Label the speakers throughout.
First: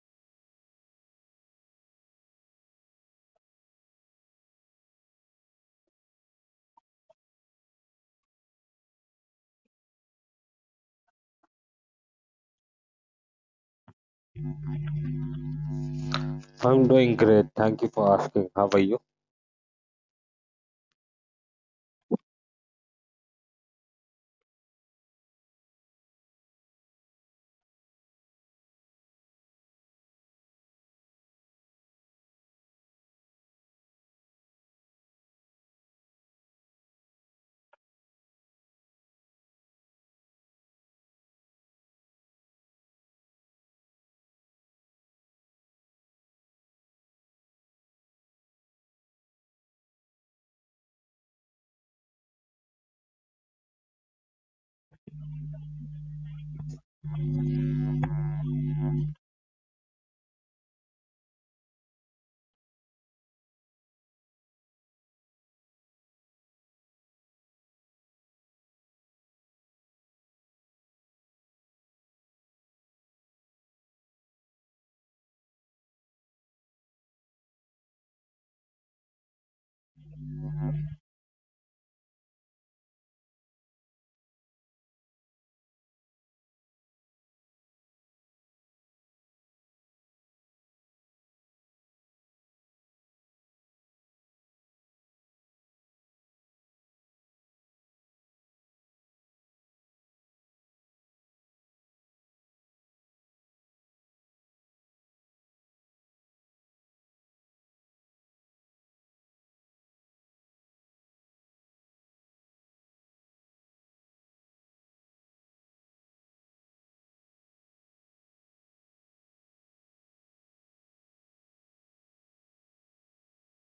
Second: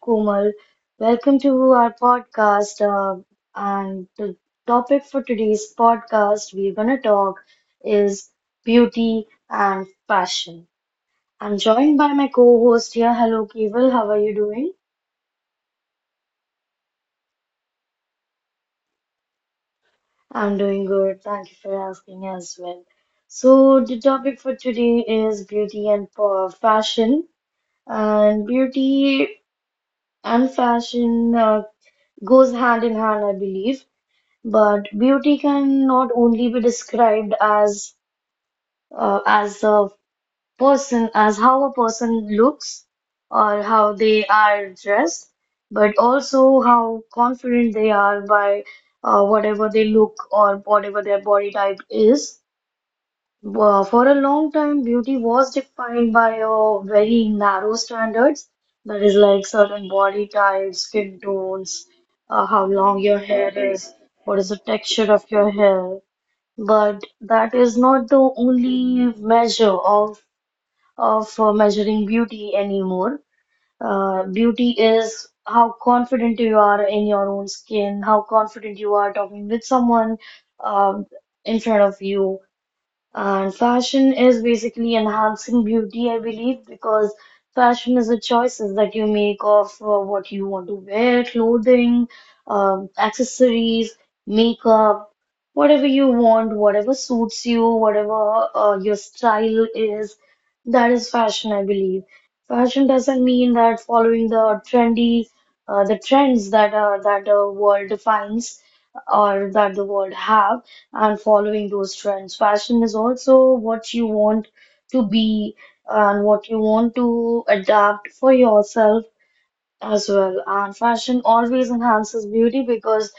Speaker 1: Komal. Welcome to our podcast. And the topic for today's podcast we're going to talk is beauty and fashion. I'm joined by my co host here. Hello, Keval. How are you doing?
Speaker 2: I'm doing great. Thank you for asking. How are you?
Speaker 1: I'm doing good. Thank you for asking as well. So, the topic for today is beauty and fashion. And beauty and fashion goes hand in hand, I believe. But beauty can not only be described as as a person, as how a person looks or how they are dressed, but also how confident they are by whatever they look or whatever their body type is. For a long time, beauty was defined by a very narrow standards, that is like certain body types, skin tones, how long your hair is, what is the texture of your hair, but that is not the only measure of measuring beauty anymore. Beauty is how confident you are in your own skin, how confident you are talking with someone um, in front of you, and fashion is basically enhancing beauty, I believe, because fashion is the choices that you make of what you want to wear, clothing, accessories, makeup, whatever you want, whatever suits you, whatever your style is. That is fashion, I believe. Fashion doesn't mean that following the trendy, the trends that that the world defines or that the world have and following those trends. Fashion is also what you want to be and what you want to adapt for yourself as well. And fashion always enhances beauty because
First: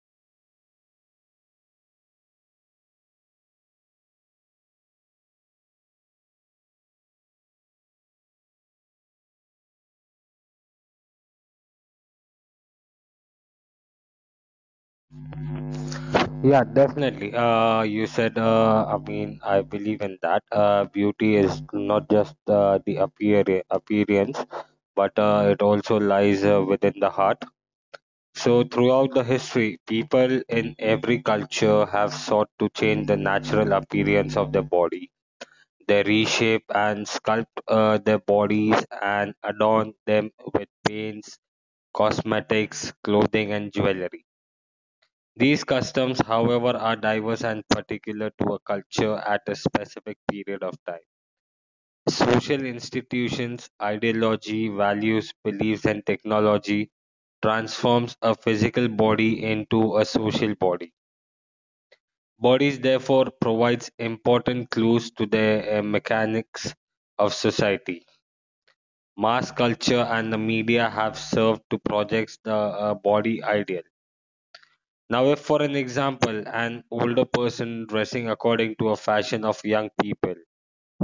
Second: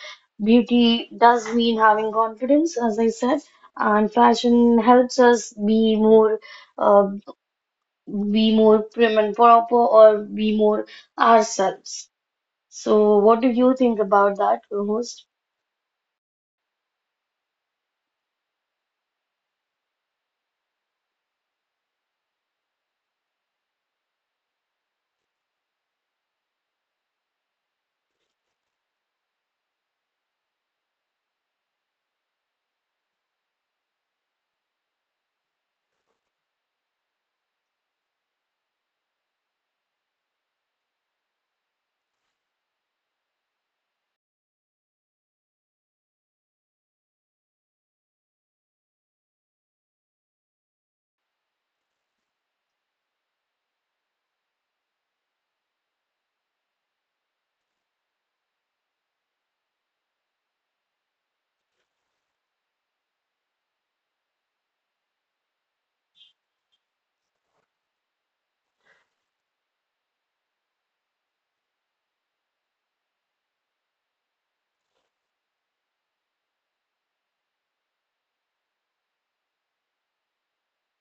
Speaker 1: beauty does mean having confidence, as I said. And fashion helps us uh, be more prim and proper, or be more ourselves. So, what do you think about that, co-host?
Speaker 2: Yeah, definitely. You said, I mean, I believe in that. Beauty is not just the appearance, but it also lies within the heart. So, throughout the history, people in every culture have sought to change the natural appearance of their body. They reshape and sculpt their bodies and adorn them with paints, cosmetics, clothing, and jewelry. These customs, however, are diverse and particular to a culture at a specific period of time. Social institutions, ideology, values, beliefs, and technology transforms a physical body into a social body. Bodies therefore provides important clues to the mechanics of society. Mass culture and the media have served to project the body idea. Now, if for an example, an older person dressing according to a fashion of young people,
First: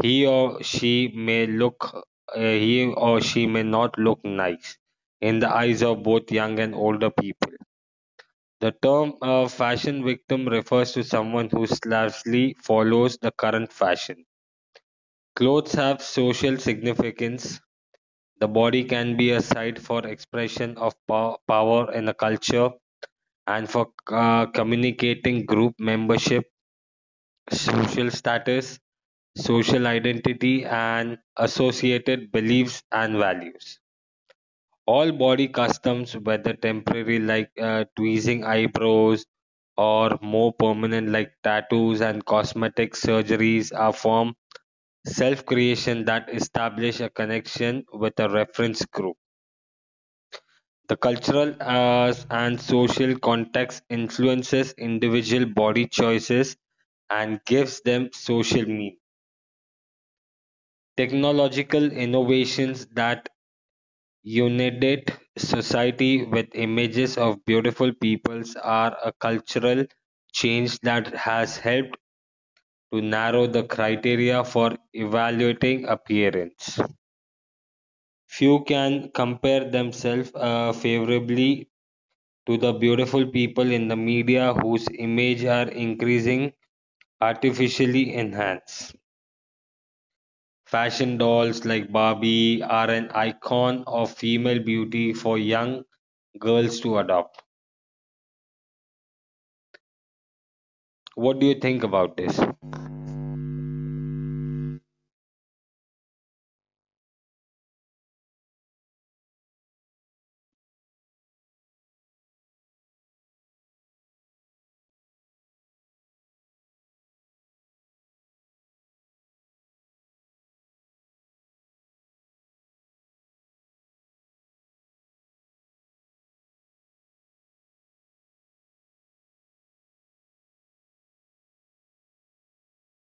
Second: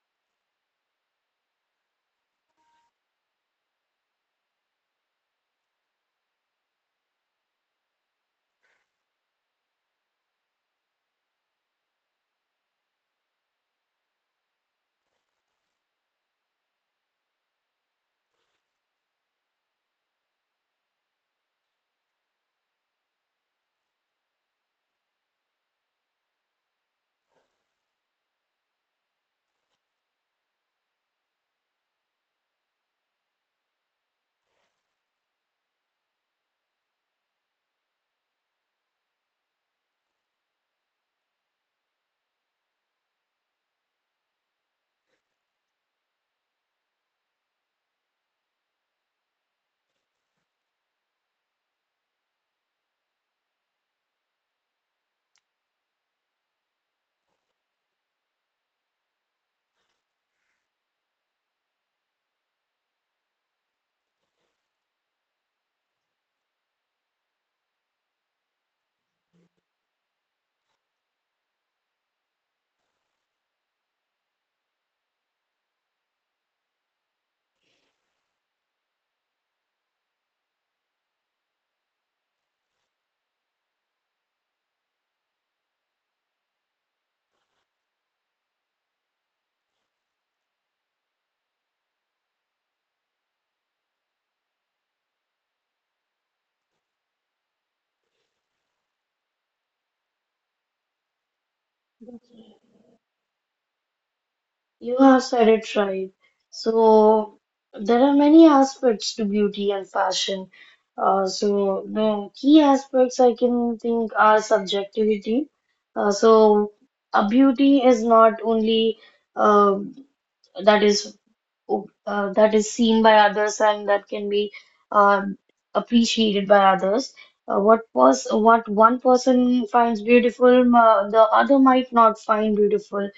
Speaker 2: he or she may look, he or she may not look nice in the eyes of both young and older people. The term fashion victim refers to someone who slavishly follows the current fashion. Clothes have social significance. The body can be a site for expression of power in a culture and for communicating group membership, social status, social identity, and associated beliefs and values. All body customs, whether temporary like tweezing eyebrows, or more permanent like tattoos and cosmetic surgeries, are form self creation that establish a connection with a reference group. The cultural and social context influences individual body choices and gives them social meaning. Technological innovations that unite society with images of beautiful peoples are a cultural change that has helped to narrow the criteria for evaluating appearance. Few can compare themselves favorably to the beautiful people in the media whose image are increasing artificially enhanced. Fashion dolls like Barbie are an icon of female beauty for young girls to adopt. What do you think about this?
Speaker 1: You have said it right. So there are many aspects to beauty and fashion. So the key aspects I can think are subjectivity. Uh, so a beauty is not only uh, that is that is seen by others and that can be um, appreciated by others. What was what one person finds beautiful, the other might not find beautiful.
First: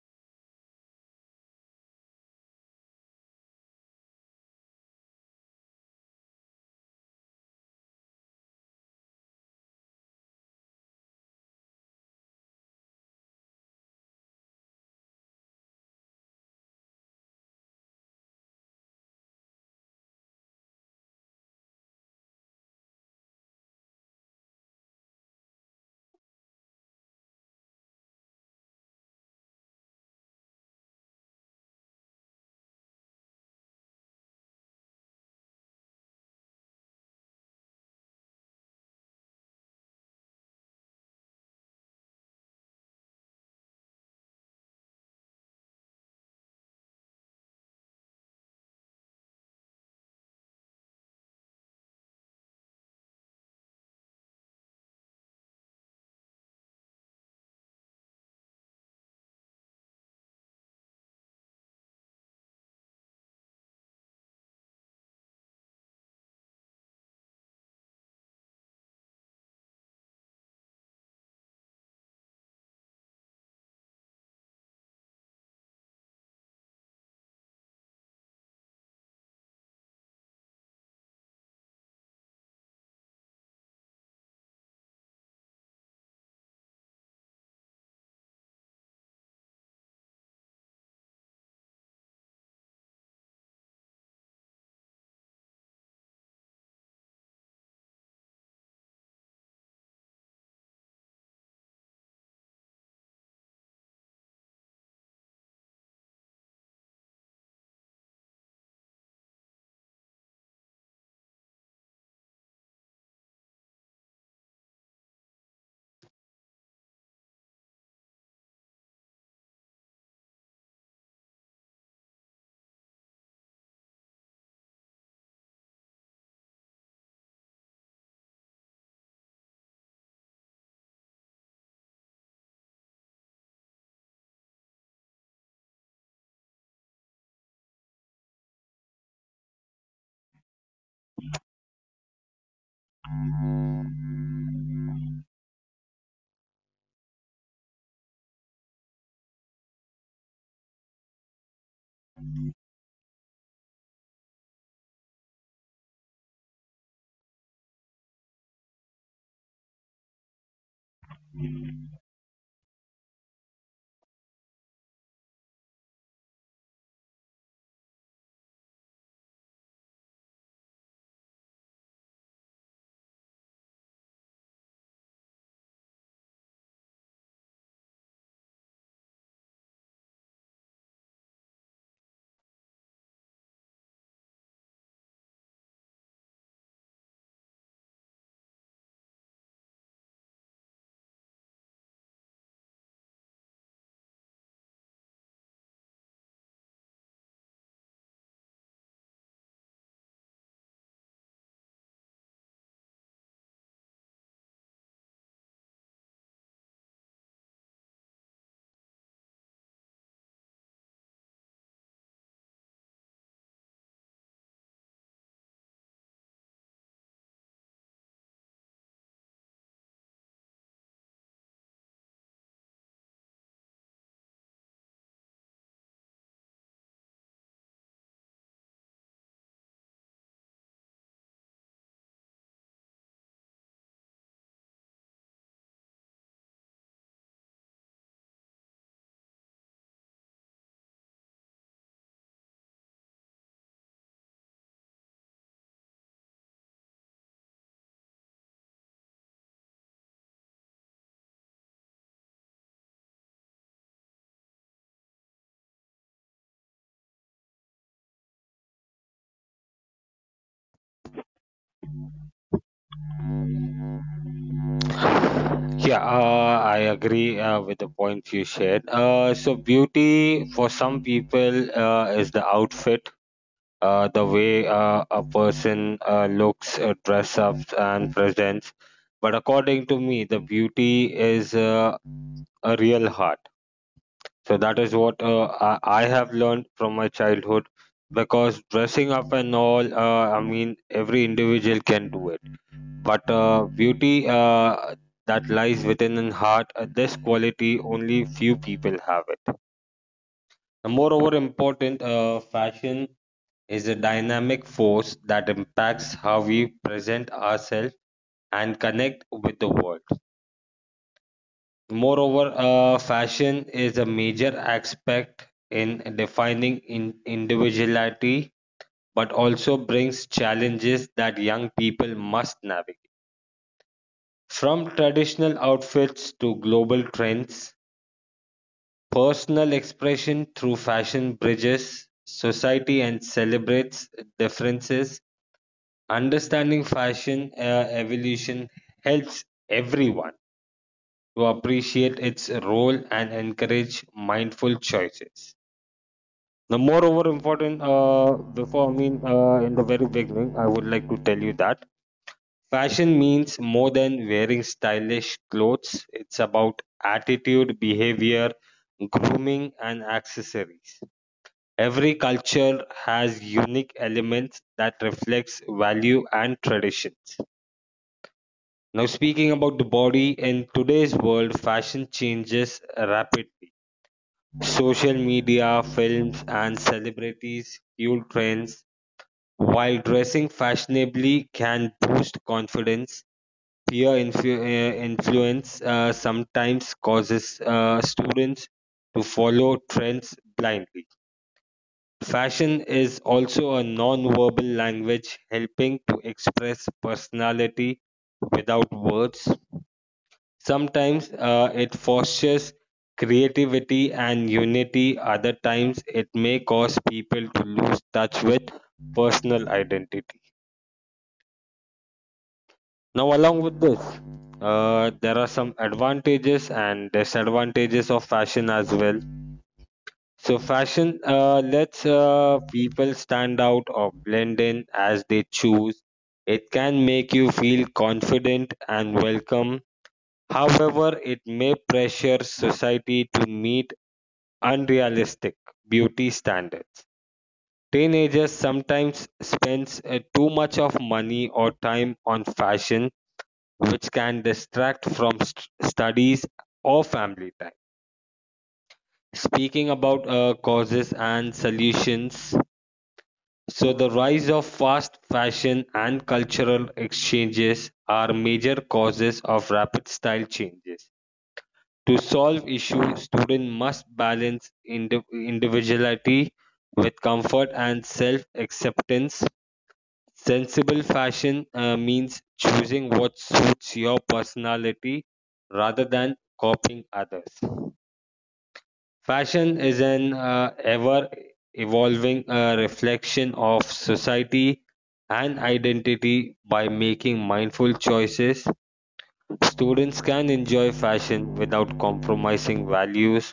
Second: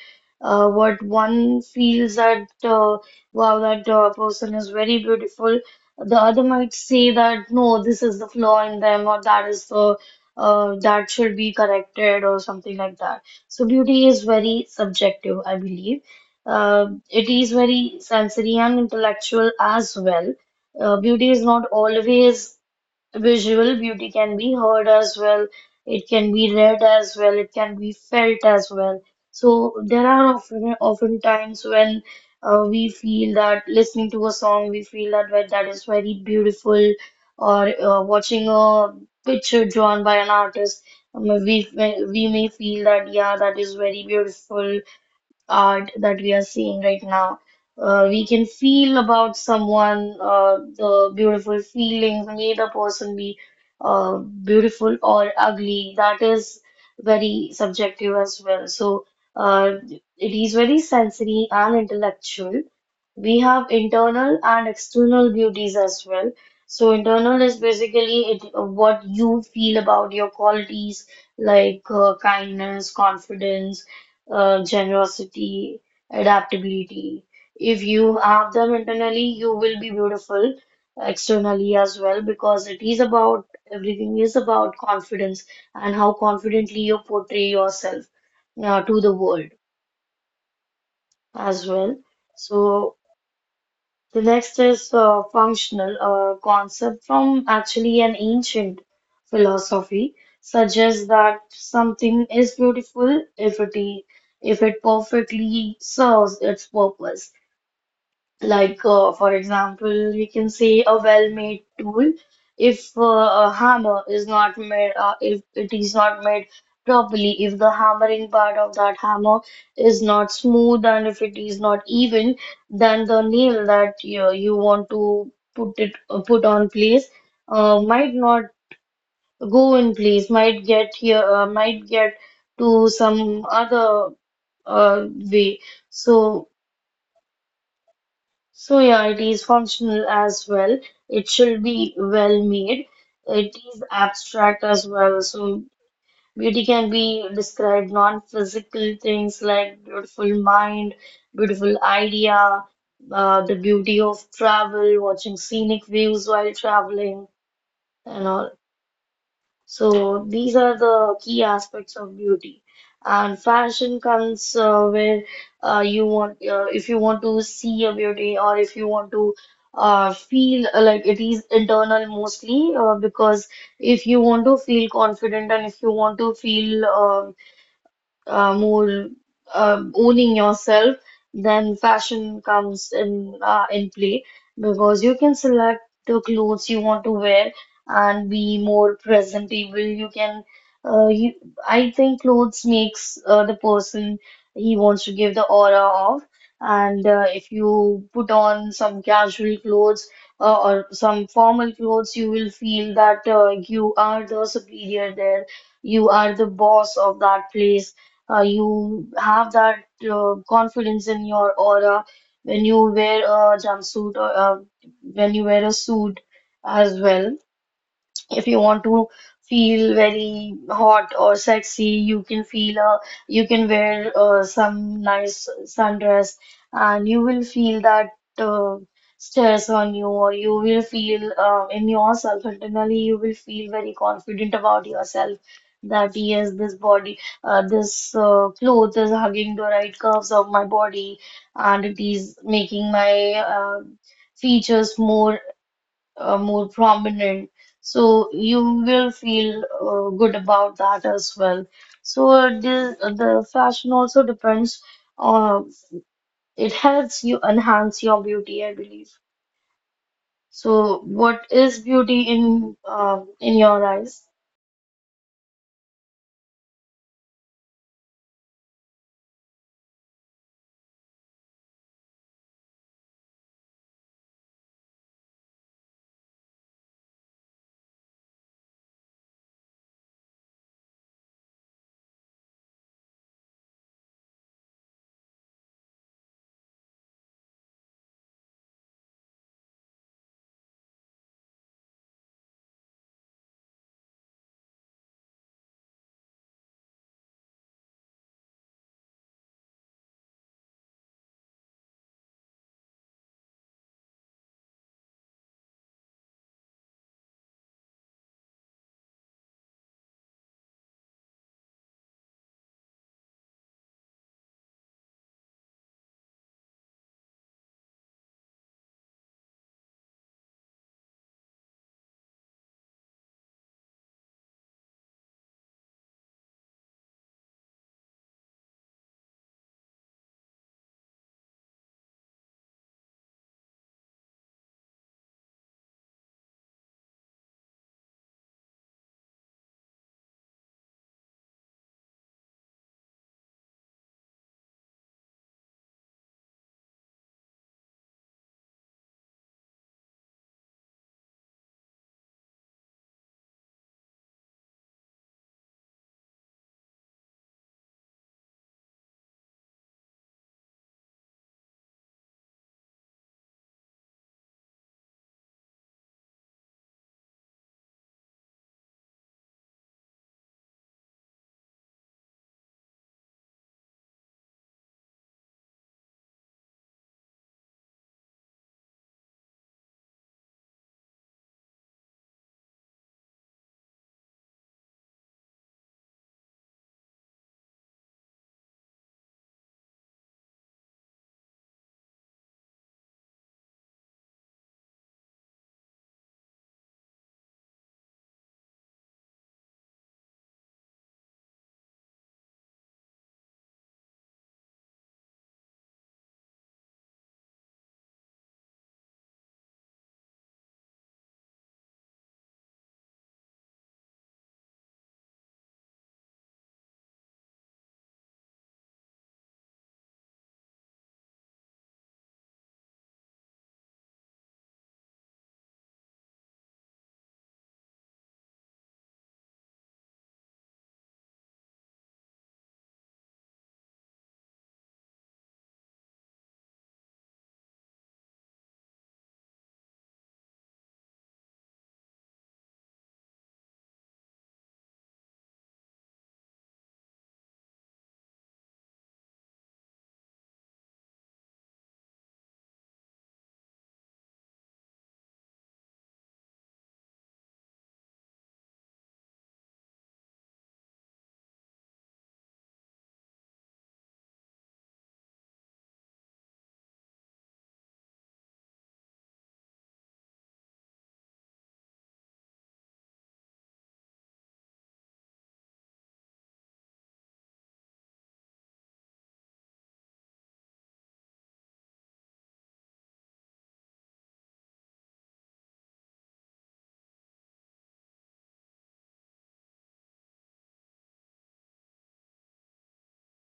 Speaker 1: What one feels that wow, that person is very beautiful, the other might say that no, this is the flaw in them, or that is the that should be corrected, or something like that. So beauty is very subjective, I believe. It is very sensory and intellectual as well. Beauty is not always visual. Beauty can be heard as well. It can be read as well. It can be felt as well. So there are often times when we feel that listening to a song, we feel that that is very beautiful, or watching a picture drawn by an artist, we may feel that yeah, that is very beautiful art that we are seeing right now. We can feel about someone, the beautiful feelings may the person be beautiful or ugly. That is very subjective as well. So uh, it is very sensory and intellectual. We have internal and external beauties as well. So internal is basically it, what you feel about your qualities like kindness, confidence, generosity, adaptability. If you have them internally, you will be beautiful externally as well because it is about everything is about confidence and how confidently you portray yourself to the world as well. So the next is functional, a concept from actually an ancient philosophy, suggests that something is beautiful if it, i- if it perfectly serves its purpose. Like, for example, we can say a well-made tool. If a hammer is not made, if it is not made properly, if the hammering part of that hammer is not smooth and if it is not even, then the nail that you want to put it put on place might not go in place, might get here, might get to some other way. So. So yeah, it is functional as well. It should be well made. It is abstract as well. So beauty can be described non-physical things like beautiful mind, beautiful idea, the beauty of travel, watching scenic views while traveling, and all. So these are the key aspects of beauty. And fashion comes where you want, if you want to see a beauty or if you want to feel like it is internal mostly, because if you want to feel confident and if you want to feel more owning yourself, then fashion comes in play because you can select the clothes you want to wear and be more presentable. You can, uh, you, I think clothes makes the person he wants to give the aura of. And if you put on some casual clothes or some formal clothes, you will feel that you are the superior there. You are the boss of that place, you have that confidence in your aura when you wear a jumpsuit or when you wear a suit as well. If you want to feel very hot or sexy, you can feel uh, you can wear some nice sundress and you will feel that uh, stress on you, or you will feel in yourself internally you will feel very confident about yourself that yes, this body, this clothes is hugging the right curves of my body and it is making my features more more prominent. So you will feel good about that as well. So the fashion also depends on, it helps you enhance your beauty, I believe. So what is beauty in your eyes?
Speaker 2: Yeah, I agree with the points you shared. So, beauty for some people is the outfit, the way a person looks, dress up, and presents. But according to me, the beauty is a real heart. So that is what I have learned from my childhood because dressing up and all, I mean, every individual can do it. But beauty that lies within the heart, this quality only few people have it. And moreover, important, fashion is a dynamic force that impacts how we present ourselves and connect with the world. Moreover, fashion is a major aspect in defining in individuality, but also brings challenges that young people must navigate. From traditional outfits to global trends, personal expression through fashion bridges society and celebrates differences. Understanding fashion evolution helps everyone to appreciate its role and encourage mindful choices. Now, moreover important, before I mean, in the very beginning, I would like to tell you that fashion means more than wearing stylish clothes. It's about attitude, behavior, grooming, and accessories. Every culture has unique elements that reflects value and traditions. Now, speaking about the body, in today's world, fashion changes rapidly. Social media, films, and celebrities fuel trends. While dressing fashionably can boost confidence, peer influence sometimes causes students to follow trends blindly. Fashion is also a non-verbal language helping to express personality without words. Sometimes it fosters creativity and unity; other times it may cause people to lose touch with personal identity. Now, along with this, there are some advantages and disadvantages of fashion as well. So, fashion lets people stand out or blend in as they choose. It can make you feel confident and welcome. However, it may pressure society to meet unrealistic beauty standards. Teenagers sometimes spends too much of money or time on fashion, which can distract from studies or family time. Speaking about causes and solutions, so the rise of fast fashion and cultural exchanges are major causes of rapid style changes. To solve issues, students must balance individuality with comfort and self acceptance. Sensible fashion means choosing what suits your personality rather than copying others. Fashion is an ever evolving reflection of society and identity by making mindful choices. Students can enjoy fashion without compromising values.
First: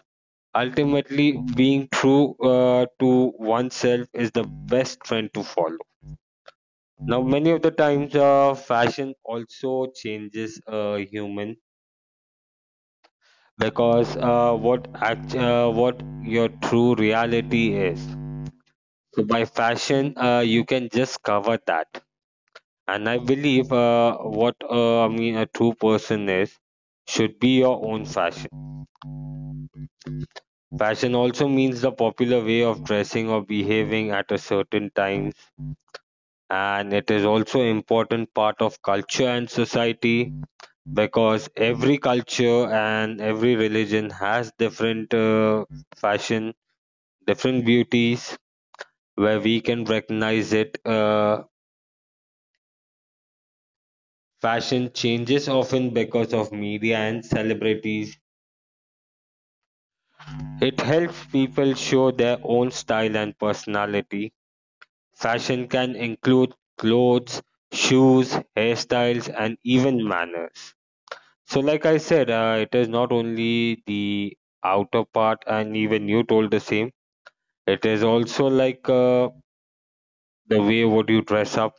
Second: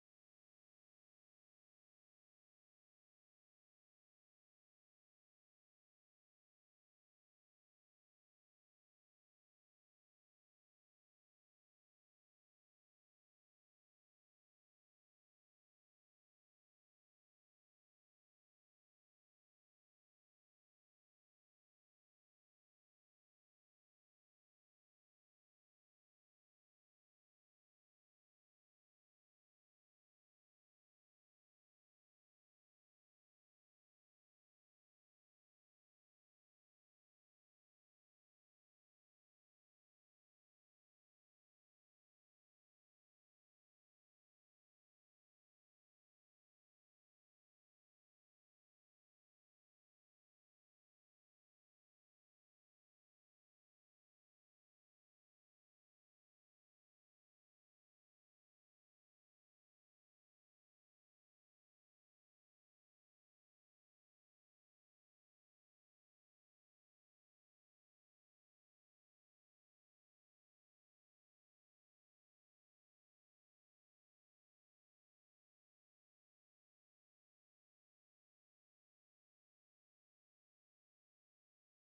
Speaker 2: Ultimately, being true to oneself is the best trend to follow. Now, many of the times, fashion also changes a human because what your true reality is. So, by fashion, you can just cover that. And I believe what I mean a true person is should be your own fashion. Fashion also means the popular way of dressing or behaving at a certain times, and it is also important part of culture and society because every culture and every religion has different fashion, different beauties where we can recognize it. Fashion changes often because of media and celebrities. It helps people show their own style and personality. Fashion can include clothes, shoes, hairstyles, and even manners. So, like I said, it is not only the outer part, and even you told the same. It is also like the way what you dress up,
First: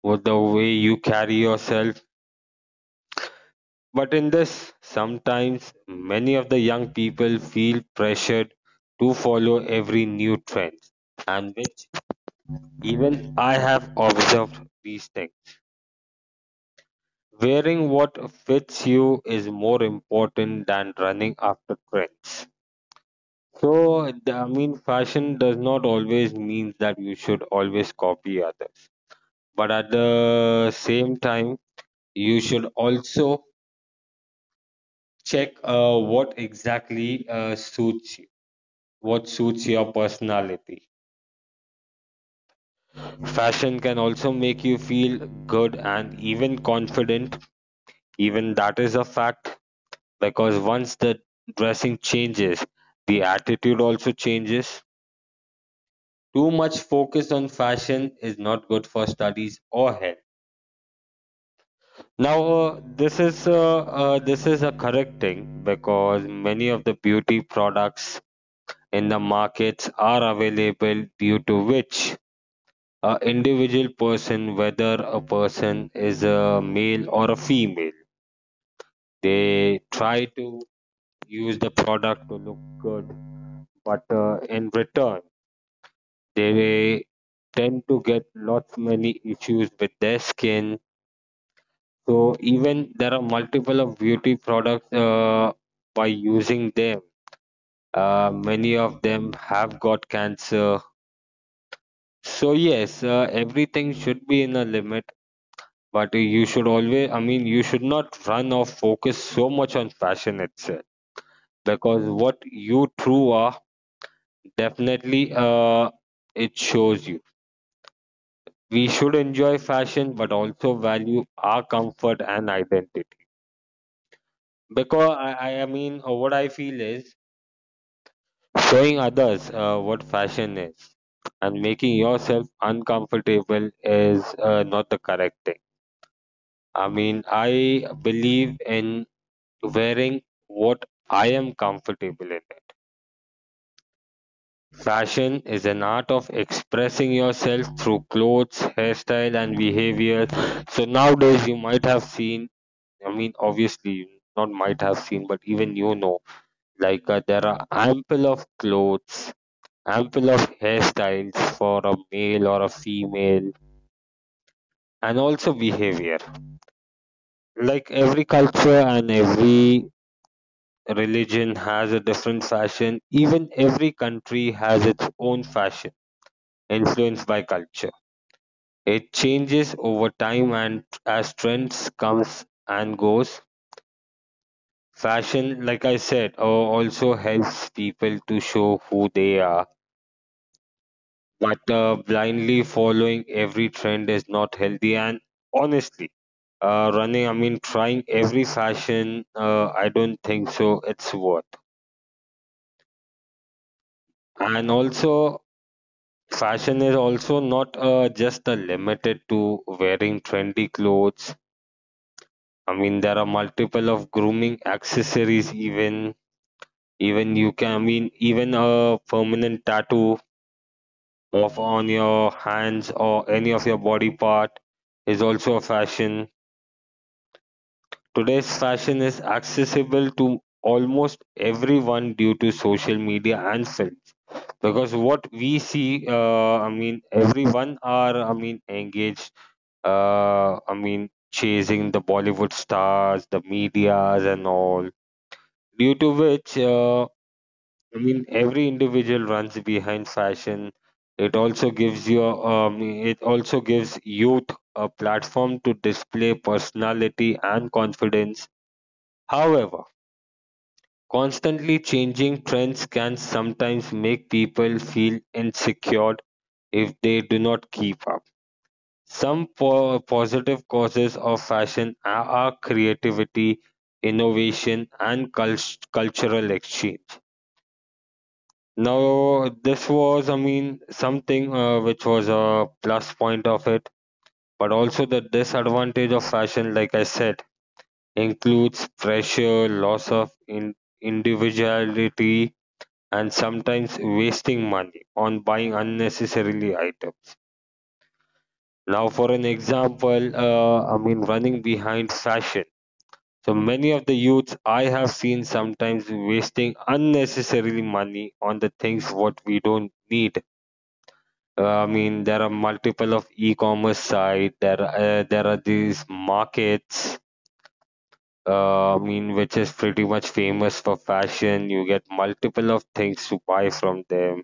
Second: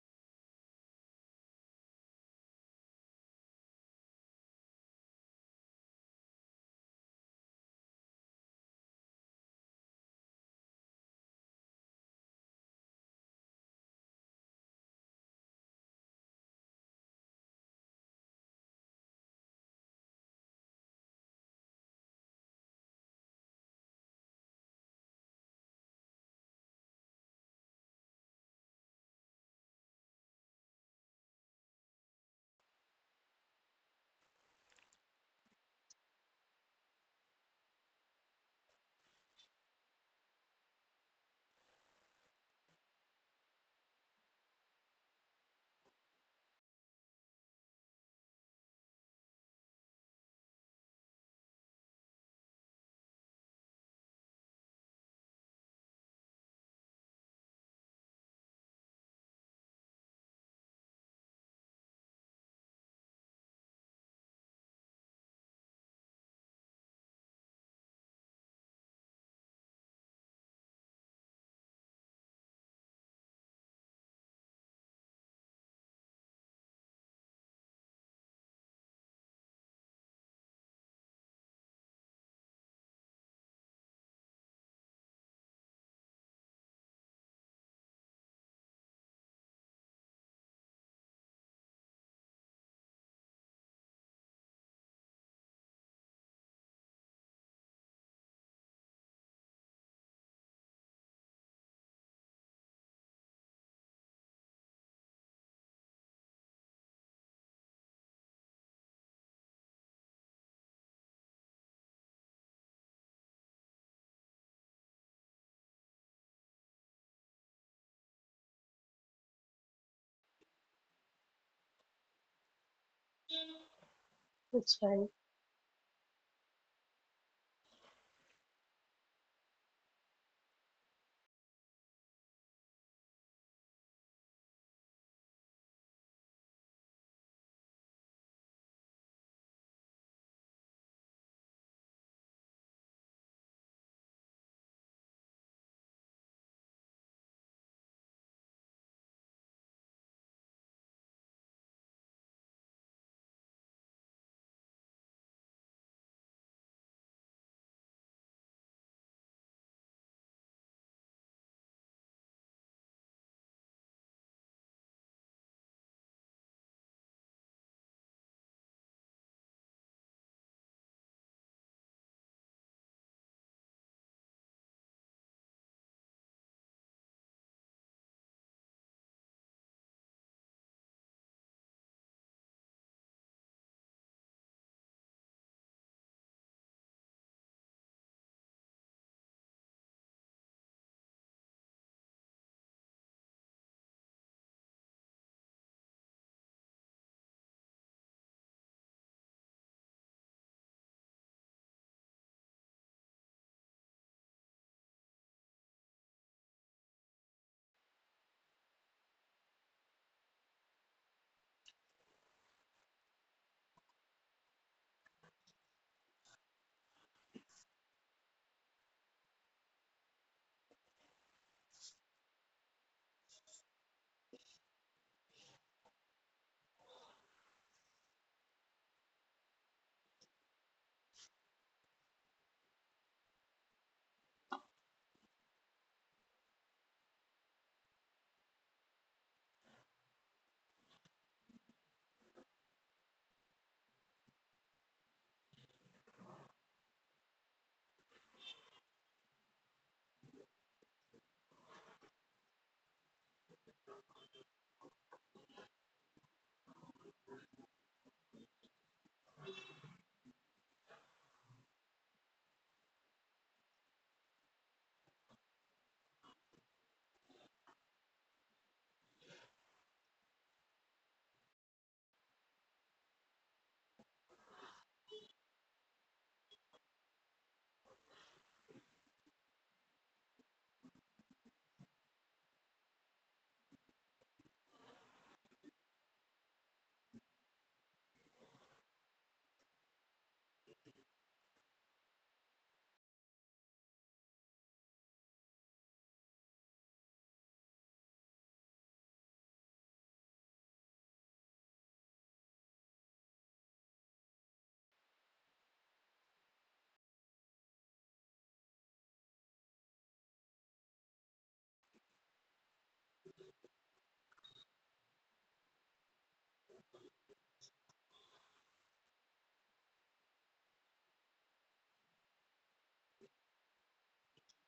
Speaker 2: what the way you carry yourself. But in this, sometimes many of the young people feel pressured to follow every new trend, and which even I have observed these things. Wearing what fits you is more important than running after trends. So, I mean, fashion does not always mean that you should always copy others, but at the same time you should also check what exactly suits you, what suits your personality. Fashion can also make you feel good and even confident. Even that is a fact because once the dressing changes, the attitude also changes. Too much focus on fashion is not good for studies or health. Now, this is a correct thing because many of the beauty products in the markets are available, due to which a individual person, whether a person is a male or a female, they try to use the product to look good, but in return they tend to get lots many issues with their skin. So even there are multiple of beauty products, by using them, many of them have got cancer. So yes, everything should be in a limit, but you should always, I mean, you should not run or focus so much on fashion itself because what you true are, definitely it shows you. We should enjoy fashion, but also value our comfort and identity.
Speaker 1: That's right.
Speaker 2: Because I mean, what I feel is showing others what fashion is and making yourself uncomfortable is not the correct thing. I mean, I believe in wearing what I am comfortable in. Fashion is an art of expressing yourself through clothes, hairstyle, and behavior. So nowadays, you might have seen, I mean, obviously, you not might have seen, but even you know, like there are ample of clothes, ample of hairstyles for a male or a female, and also behavior. Like every culture and every religion has a different fashion. Even every country has its own fashion, influenced by culture. It changes over time and as trends comes and goes. Fashion, like I said, also helps people to show who they are. But blindly following every trend is not healthy. And honestly, I mean, trying every fashion, I don't think so. It's worth. And also, fashion is also not just limited to wearing trendy clothes. I mean, there are multiple of grooming accessories. Even you can. I mean, even a permanent tattoo of on your hands or any of your body part is also a fashion. Today's fashion is accessible to almost everyone due to social media and films because what we see, I mean, everyone are, I mean, engaged, I mean, chasing the Bollywood stars, the medias, and all. Due to which, I mean, every individual runs behind fashion. It also gives you, it also gives youth a platform to display personality and confidence. However, constantly changing trends can sometimes make people feel insecure if they do not keep up. Some positive causes of fashion are creativity, innovation, and cultural exchange. Now, this was, I mean, something which was a plus point of it, but also the disadvantage of fashion, like I said, includes pressure, loss of individuality, and sometimes wasting money on buying unnecessarily items. Now, for an example, I mean, running behind fashion, so many of the youths I have seen sometimes wasting unnecessarily money on the things what we don't need. I mean, there are multiple of e-commerce site. There are these markets. I mean, which is pretty much famous for fashion. You get multiple of things to buy from them.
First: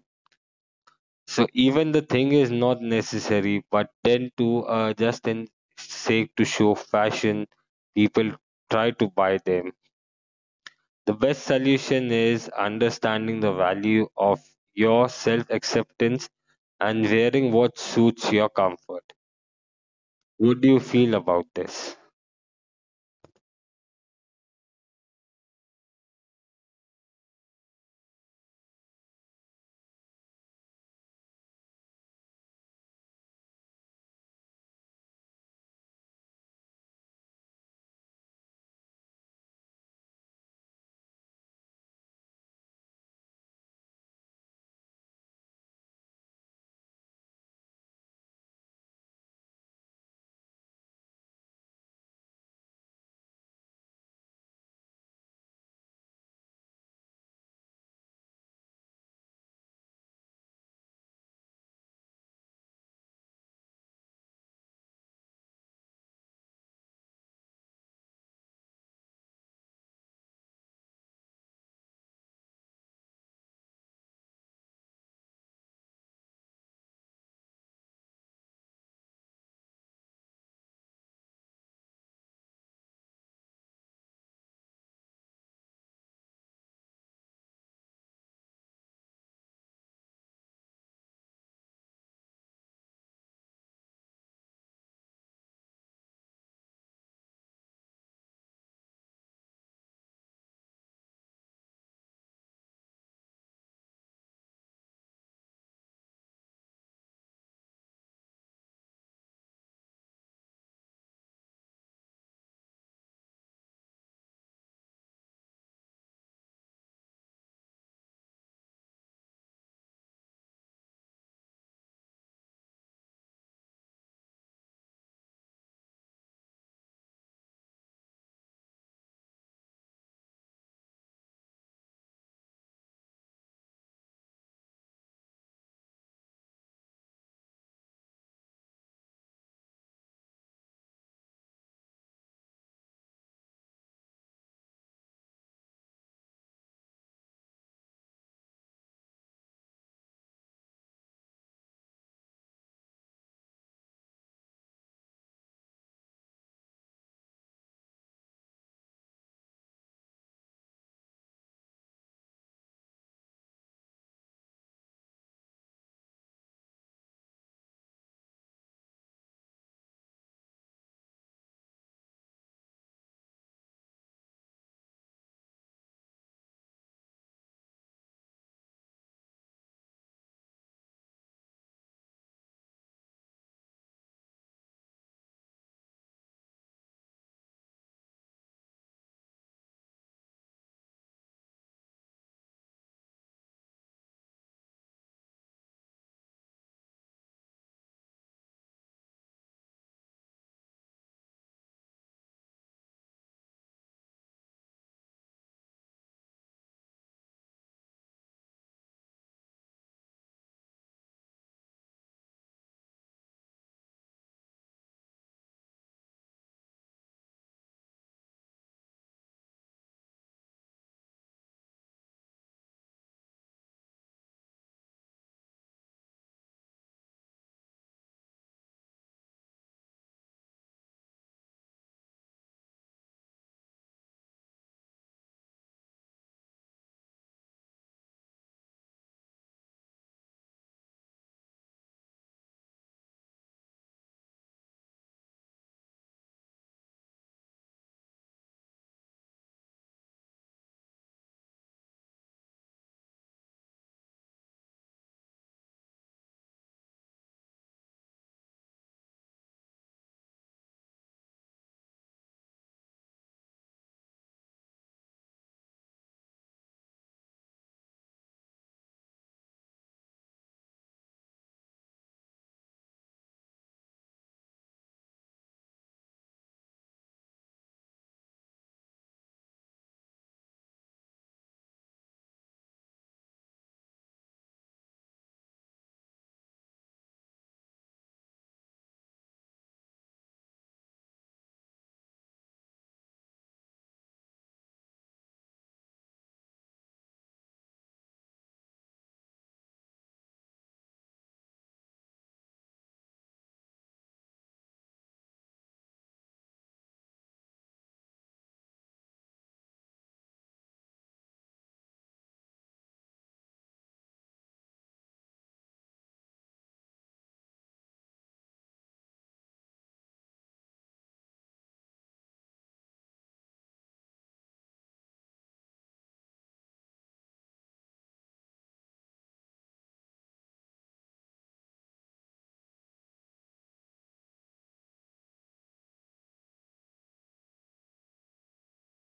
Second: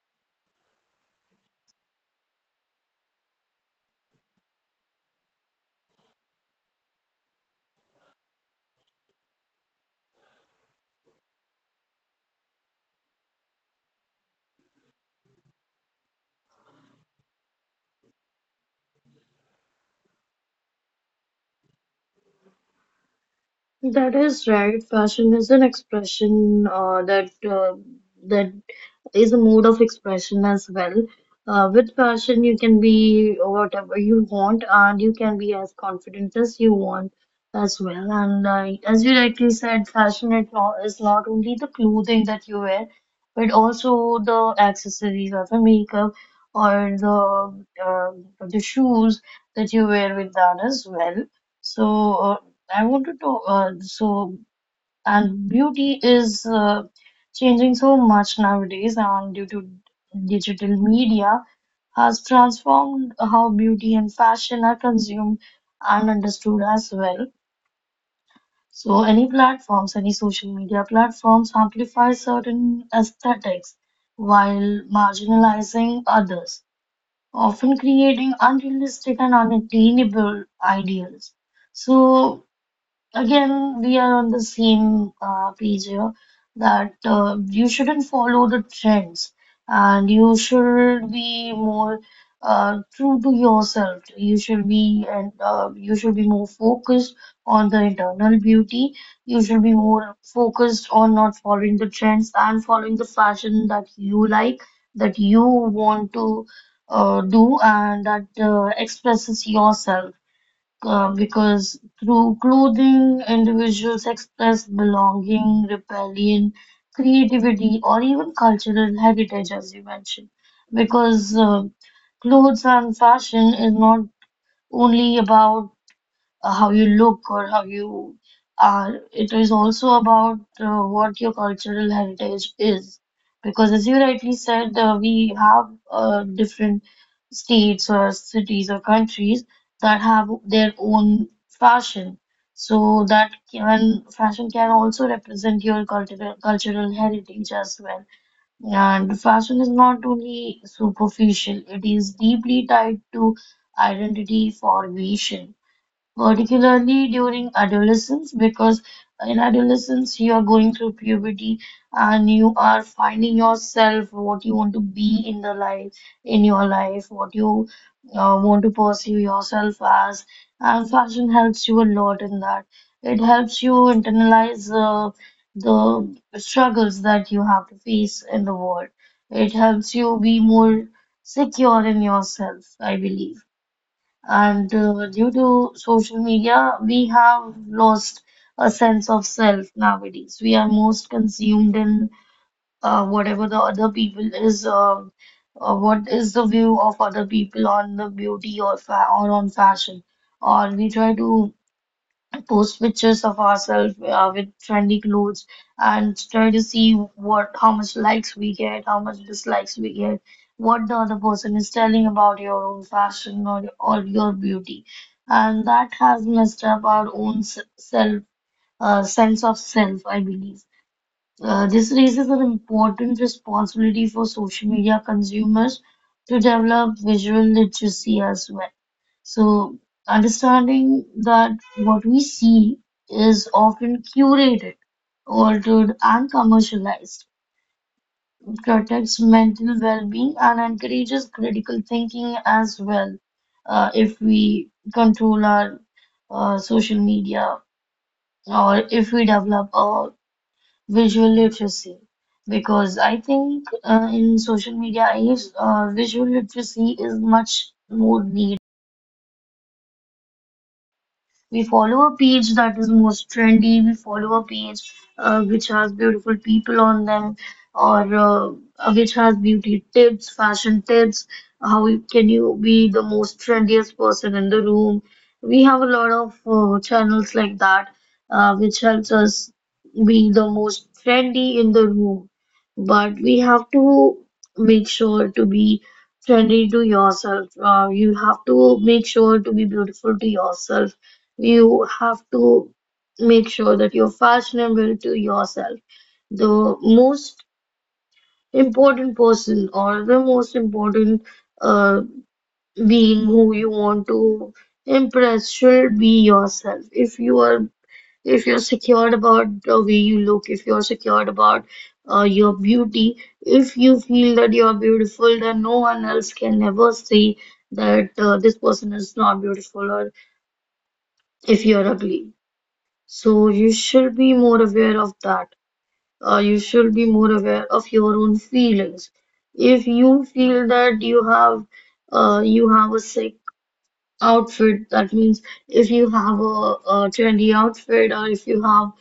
Speaker 2: So even the thing is not necessary, but then to just in sake to show fashion, people try to buy them. The best solution is understanding the value of your self acceptance and wearing what suits your comfort. What do you feel about this?
Speaker 1: That is right. Fashion is an expression uh, that is a mode of expression as well. With passion, you can be whatever you want, and you can be as confident as you want as well. And as you rightly said, fashion it not, is not only the clothing that you wear, but also the accessories or the makeup or the shoes that you wear with that as well. So uh, I wanted to and beauty is changing so much nowadays, and due to digital media, has transformed how beauty and fashion are consumed and understood as well. So, any platforms, any social media platforms amplify certain aesthetics while marginalizing others, often creating unrealistic and unattainable ideals. So, again we are on the same page here that you shouldn't follow the trends and you should be more true to yourself you should be, and you should be more focused on the internal beauty, you should be more focused on not following the trends and following the fashion that you like, that you want to do and that expresses yourself, because through clothing, individuals express belonging, rebellion, creativity, or even cultural heritage, as you mentioned. Because clothes and fashion is not only about how you look or how you are. It is also about what your cultural heritage is. Because as you rightly said, we have different states or cities or countries that have their own fashion. So that can fashion can also represent your cultural heritage as well. And fashion is not only superficial, it is deeply tied to identity formation, particularly during adolescence, because in adolescence you are going through puberty and you are finding yourself what you want to be in the life, in your life, what you want to pursue yourself as. And fashion helps you a lot in that. It helps you internalize the struggles that you have to face in the world. It helps you be more secure in yourself, I believe, and due to social media, we have lost a sense of self nowadays. We are most consumed in whatever the other people is, what is the view of other people on the beauty or fa or on fashion, or we try to post pictures of ourselves with trendy clothes and try to see what how much likes we get, how much dislikes we get, what the other person is telling about your own fashion or your beauty. And that has messed up our own sense of self, I believe. This raises an important responsibility for social media consumers to develop visual literacy as well. So, understanding that what we see is often curated, altered, and commercialized protects mental well being and encourages critical thinking as well. If we control our social media, or if we develop a visual literacy, because I think in social media age, visual literacy is much more needed. We follow a page that is most trendy. We follow a page which has beautiful people on them, or which has beauty tips, fashion tips. Can you be the most trendiest person in the room? We have a lot of channels like that, which helps us be the most trendy in the room. But we have to make sure to be trendy to yourself. You have to make sure to be beautiful to yourself. You have to make sure that you're fashionable to yourself. The most important person, or the most important uh, being, who you want to impress should be yourself. If you're secured about the way you look, if you're secured about your beauty, if you feel that you are beautiful, then no one else can ever say that this person is not beautiful, or if you're ugly. So you should be more aware of that. You should be more aware of your own feelings. If you feel that you have a sick outfit, that means if you have a trendy outfit, or if you have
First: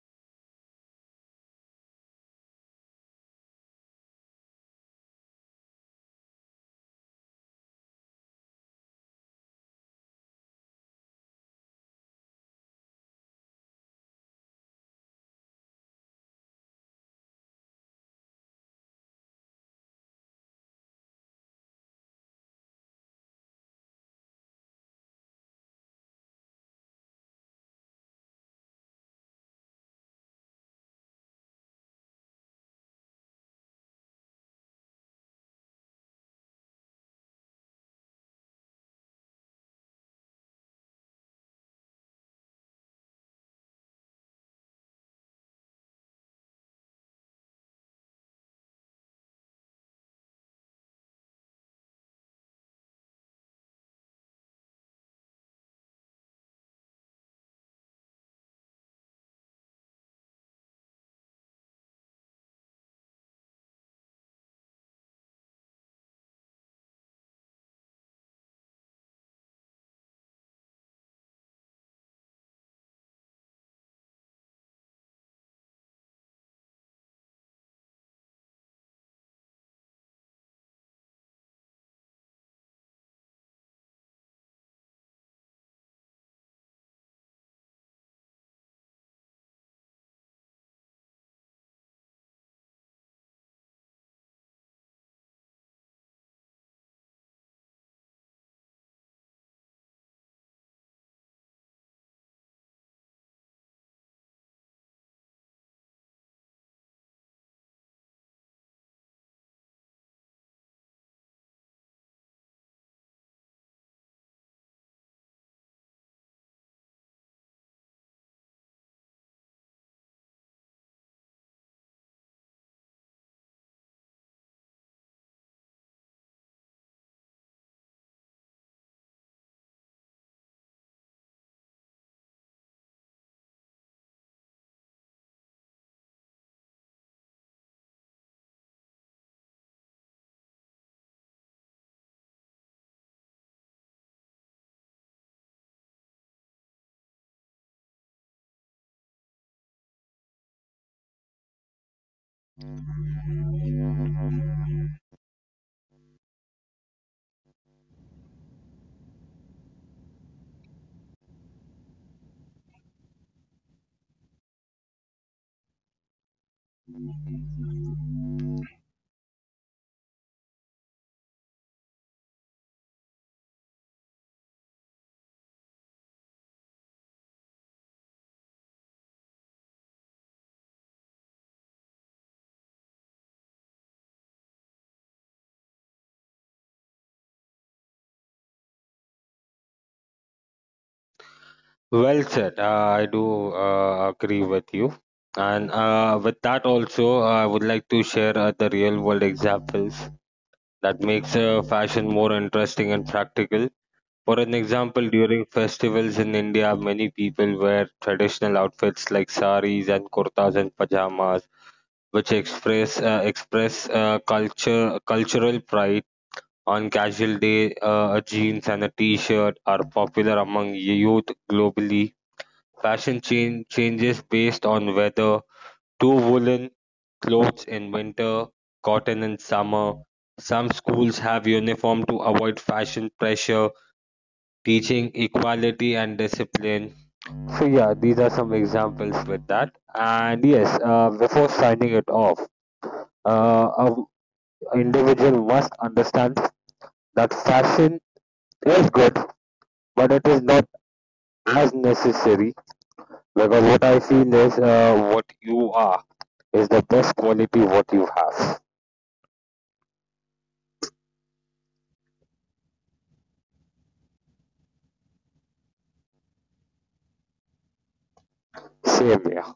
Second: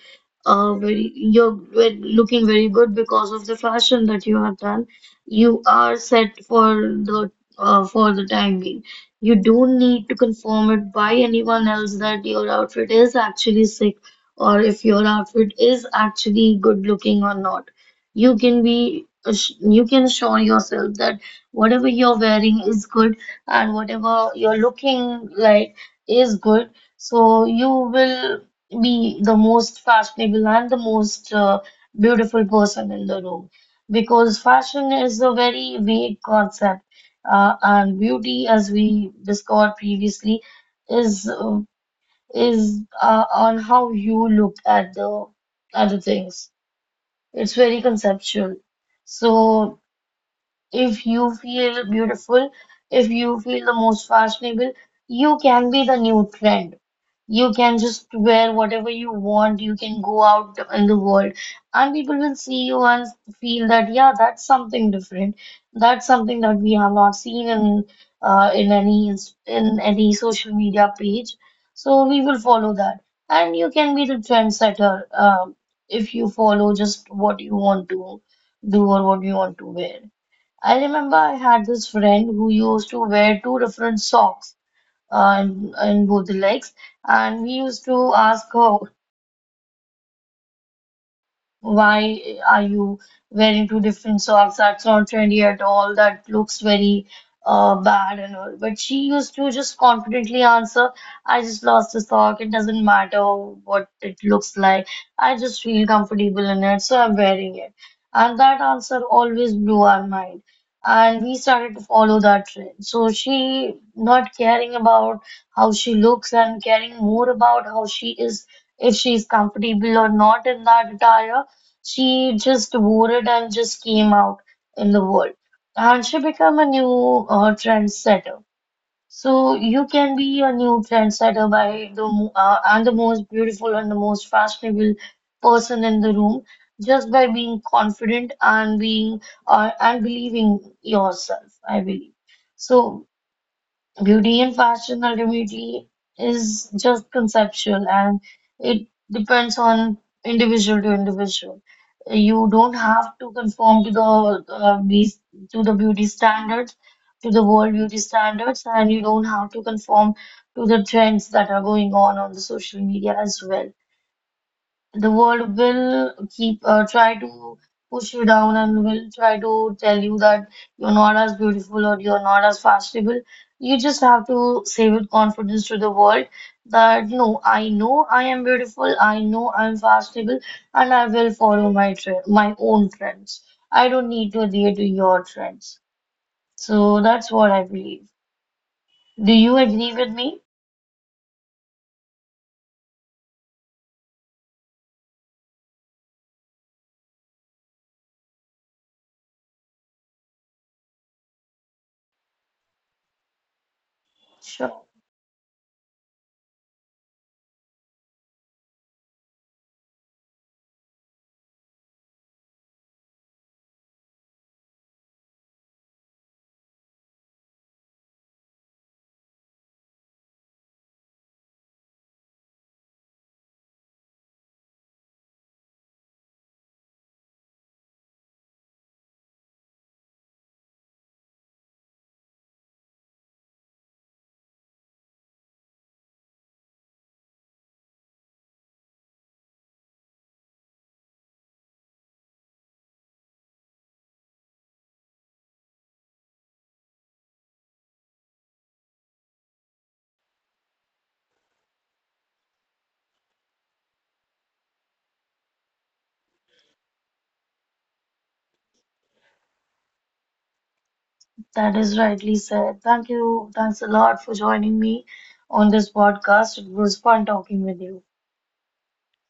Speaker 1: looking very good because of the fashion that you have done, you are set for the time being. You don't need to conform it by anyone else that your outfit is actually sick, or if your outfit is actually good looking or not. You can assure yourself that whatever you're wearing is good, and whatever you're looking like is good. So you will be the most fashionable and the most beautiful person in the room, because fashion is a very vague concept, and beauty, as we discussed previously, is uh, is on how you look at the things. It's very conceptual. So if you feel beautiful, if you feel the most fashionable, you can be the new trend. You can just wear whatever you want. You can go out in the world, and people will see you and feel that, yeah, that's something different. That's something that we have not seen in in any social media page. So we will follow that, and you can be the trendsetter if you follow just what you want to do or what you want to wear. I remember I had this friend who used to wear two different socks in both the legs, and we used to ask her, why are you wearing two different socks? That's not trendy at all. That looks very bad and all. But she used to just confidently answer, I just lost a sock. It doesn't matter what it looks like. I just feel comfortable in it, so I'm wearing it. And that answer always blew our mind. And we started to follow that trend. So she, not caring about how she looks and caring more about how she is, if she's comfortable or not in that attire, she just wore it and just came out in the world. And she became a new trendsetter. So you can be a new trendsetter by the most beautiful and the most fashionable person in the room, just by being confident and being and believing yourself, I believe. So beauty and fashion ultimately is just conceptual, and it depends on individual to individual. You don't have to conform to the beauty standards, to the world beauty standards, and you don't have to conform to the trends that are going on the social media as well. The world will keep try to push you down and will try to tell you that you're not as beautiful or you're not as fashionable. You just have to say with confidence to the world that no, I know I am beautiful, I know I'm fashionable, and I will follow my trend, my own trends. I don't need to adhere to your trends. So that's what I believe. Do you agree with me?
Speaker 2: Well said. I do agree with you. And with that also, I would like to share the real world examples that makes fashion more interesting and practical. For an example,
Speaker 1: Sure.
Speaker 2: during festivals in India, many people wear traditional outfits like saris and kurtas and pajamas, which express culture cultural pride. On casual day, a jeans and a t-shirt are popular among youth globally. Fashion changes based on weather. Two woolen clothes in winter, cotton in summer. Some schools have uniform to avoid fashion pressure, teaching equality and discipline. So yeah, these are some examples with that. And yes, before signing it off, uh, a individual must understand that fashion is good, but it is not as necessary because what I feel is what you are is the best quality what you have.
Speaker 1: That is rightly said. Thank you. Thanks a lot for joining me on this podcast. It was fun talking with you.
Speaker 2: Same here.